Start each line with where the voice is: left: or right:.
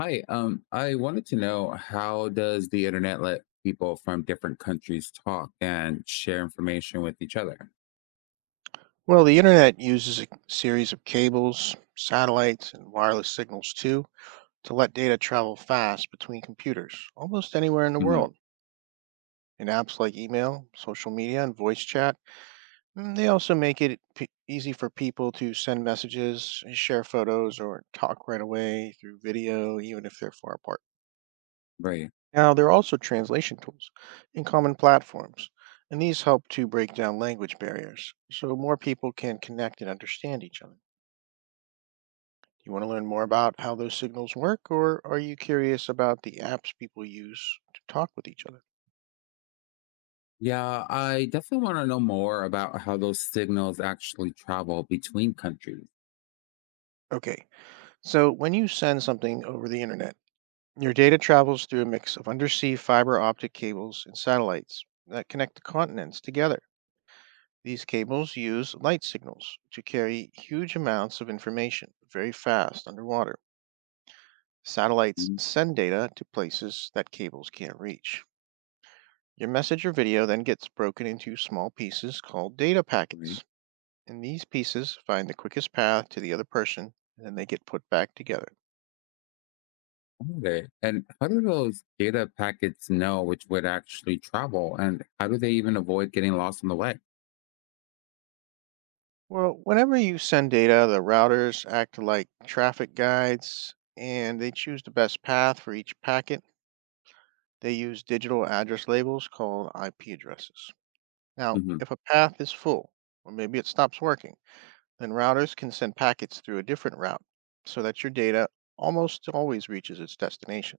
left: Hi, I wanted to know, how does the internet let people from different countries talk and share information with each other?
right: Well, the internet uses a series of cables, satellites, and wireless signals too to let data travel fast between computers almost anywhere in the
left: Hmm.
right: world. And apps like email, social media, and voice chat, they also make it easy for people to send messages, share photos, or talk right away through video, even if they're far apart.
left: Right.
right: Now, there are also translation tools and common platforms, and these help to break down language barriers so more people can connect and understand each other. You want to learn more about how those signals work, or are you curious about the apps people use to talk with each other?
left: Yeah, I definitely want to know more about how those signals actually travel between countries.
right: Okay, so when you send something over the internet, your data travels through a mix of undersea fiber optic cables and satellites that connect the continents together. These cables use light signals to carry huge amounts of information very fast underwater. Satellites
left: Mhm.
right: send data to places that cables can't reach. Your message or video then gets broken into small pieces called data
left: Right.
right: packets, and these pieces find the quickest path to the other person, and then they get put back together.
left: Okay. And how do those data packets know which would actually travel, and how do they even avoid getting lost on the way?
right: Well, whenever you send data, the routers act like traffic guides and they choose the best path for each packet. They use digital address labels called IP addresses. Now, if a path is full, or maybe it stops working, then routers can send packets through a different route so that your data almost always reaches its destination.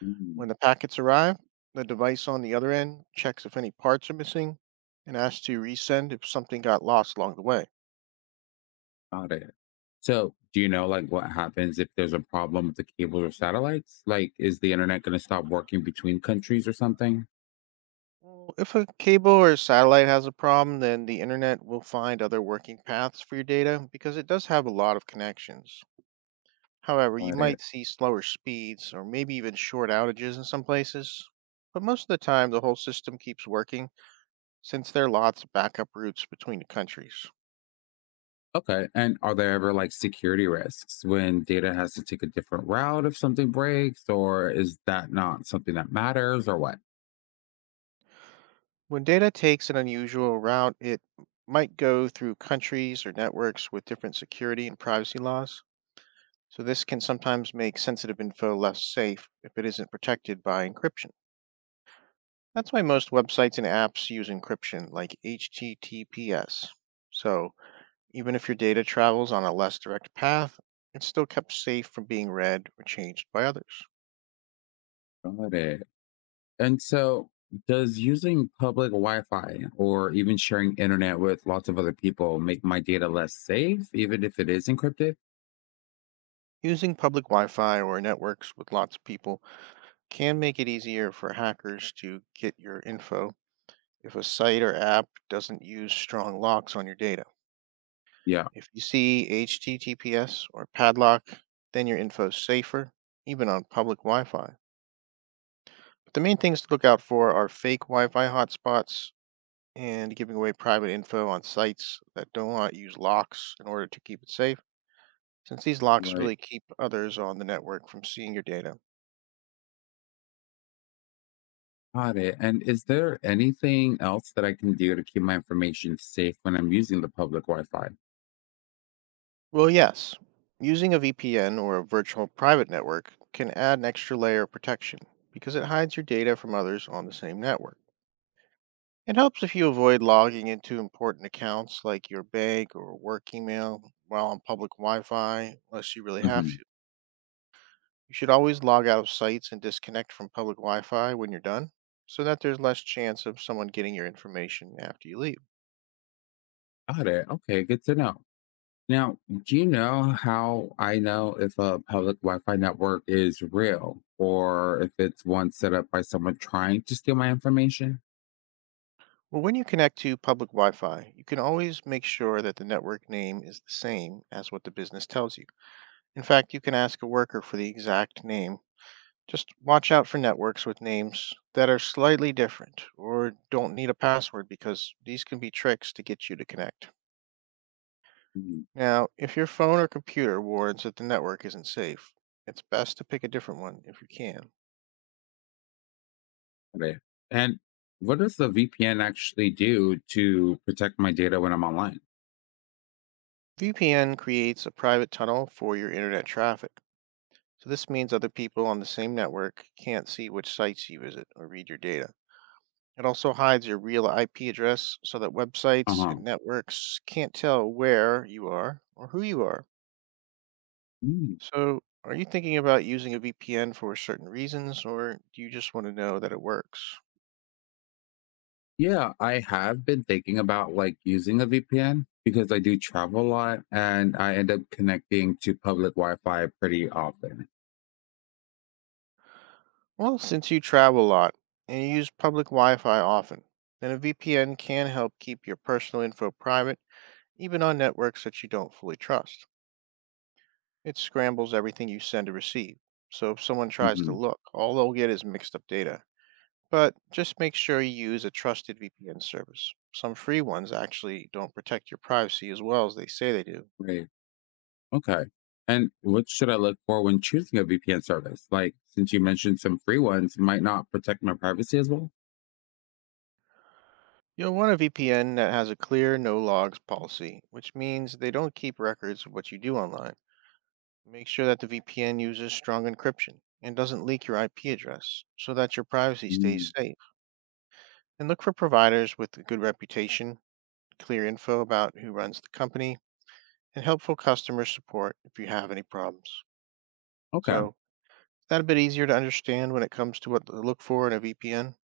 left: Hmm.
right: When the packets arrive, the device on the other end checks if any parts are missing and asks to resend if something got lost along the way.
left: Got it. So, do you know like what happens if there's a problem with the cables or satellites? Like, is the internet going to stop working between countries or something?
right: Well, if a cable or satellite has a problem, then the internet will find other working paths for your data because it does have a lot of connections. However, you
left: Got it.
right: might see slower speeds or maybe even short outages in some places. But most of the time, the whole system keeps working since there are lots of backup routes between the countries.
left: Okay. And are there ever like security risks when data has to take a different route if something breaks, or is that not something that matters, or what?
right: When data takes an unusual route, it might go through countries or networks with different security and privacy laws. So, this can sometimes make sensitive info less safe if it isn't protected by encryption. That's why most websites and apps use encryption, like HTTPS. So, even if your data travels on a less direct path, it's still kept safe from being read or changed by others.
left: Got it. And so, does using public Wi-Fi or even sharing internet with lots of other people make my data less safe, even if it is encrypted?
right: Using public Wi Fi or networks with lots of people can make it easier for hackers to get your info if a site or app doesn't use strong locks on your data.
left: Yeah.
right: If you see HTTPS or padlock, then your info is safer, even on public Wi Fi. But the main things to look out for are fake Wi Fi hotspots and giving away private info on sites that do not use locks in order to keep it safe, since these locks
left: Right.
right: really keep others on the network from seeing your data.
left: Got it. And is there anything else that I can do to keep my information safe when I'm using the public Wi-Fi?
right: Well, yes. Using a VPN or a virtual private network can add an extra layer of protection because it hides your data from others on the same network. It helps if you avoid logging into important accounts like your bank or work email while on public Wi Fi, unless you really have
left: Hmm.
right: to. You should always log out of sites and disconnect from public Wi Fi when you're done so that there's less chance of someone getting your information after you leave.
left: Got it. Okay, good to know. Now, do you know how I know if a public Wi-Fi network is real or if it's one set up by someone trying to steal my information?
right: Well, when you connect to public Wi Fi, you can always make sure that the network name is the same as what the business tells you. In fact, you can ask a worker for the exact name. Just watch out for networks with names that are slightly different or don't need a password because these can be tricks to get you to connect.
left: Mhm.
right: Now, if your phone or computer warns that the network isn't safe, it's best to pick a different one if you can.
left: Got it. And what does the VPN actually do to protect my data when I'm online?
right: VPN creates a private tunnel for your internet traffic. So this means other people on the same network can't see which sites you visit or read your data. It also hides your real IP address so that websites
left: Uh-huh.
right: and networks can't tell where you are or who you are.
left: Mm.
right: So are you thinking about using a VPN for certain reasons, or do you just want to know that it works?
left: Yeah, I have been thinking about like using a VPN because I do travel a lot and I end up connecting to public Wi-Fi pretty often.
right: Well, since you travel a lot and you use public Wi-Fi often, then a VPN can help keep your personal info private even on networks that you don't fully trust. It scrambles everything you send and receive, so if someone tries to
left: Hmm.
right: look, all they'll get is mixed up data. But just make sure you use a trusted VPN service. Some free ones actually don't protect your privacy as well as they say they do.
left: Right. Okay. And what should I look for when choosing a VPN service? Like, since you mentioned some free ones might not protect my privacy as well.
right: You'll want a VPN that has a clear no logs policy, which means they don't keep records of what you do online. Make sure that the VPN uses strong encryption and doesn't leak your IP address so that your privacy stays
left: Mm,
right: safe. And look for providers with a good reputation, clear info about who runs the company, and helpful customer support if you have any problems.
left: okay.
right: So, is that a bit easier to understand when it comes to what to look for in a VPN?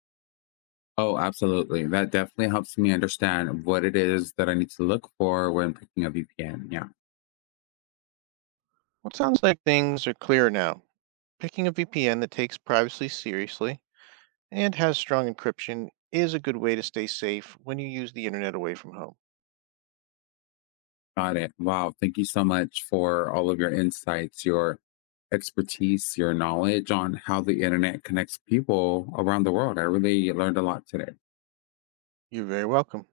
left: Oh, absolutely. That definitely helps me understand what it is that I need to look for when picking a VPN. Yeah.
right: Well, it sounds like things are clear now. Picking a VPN that takes privacy seriously and has strong encryption is a good way to stay safe when you use the internet away from home.
left: Got it. Wow. Thank you so much for all of your insights, your expertise, your knowledge on how the internet connects people around the world. I really learned a lot today.
right: You're very welcome.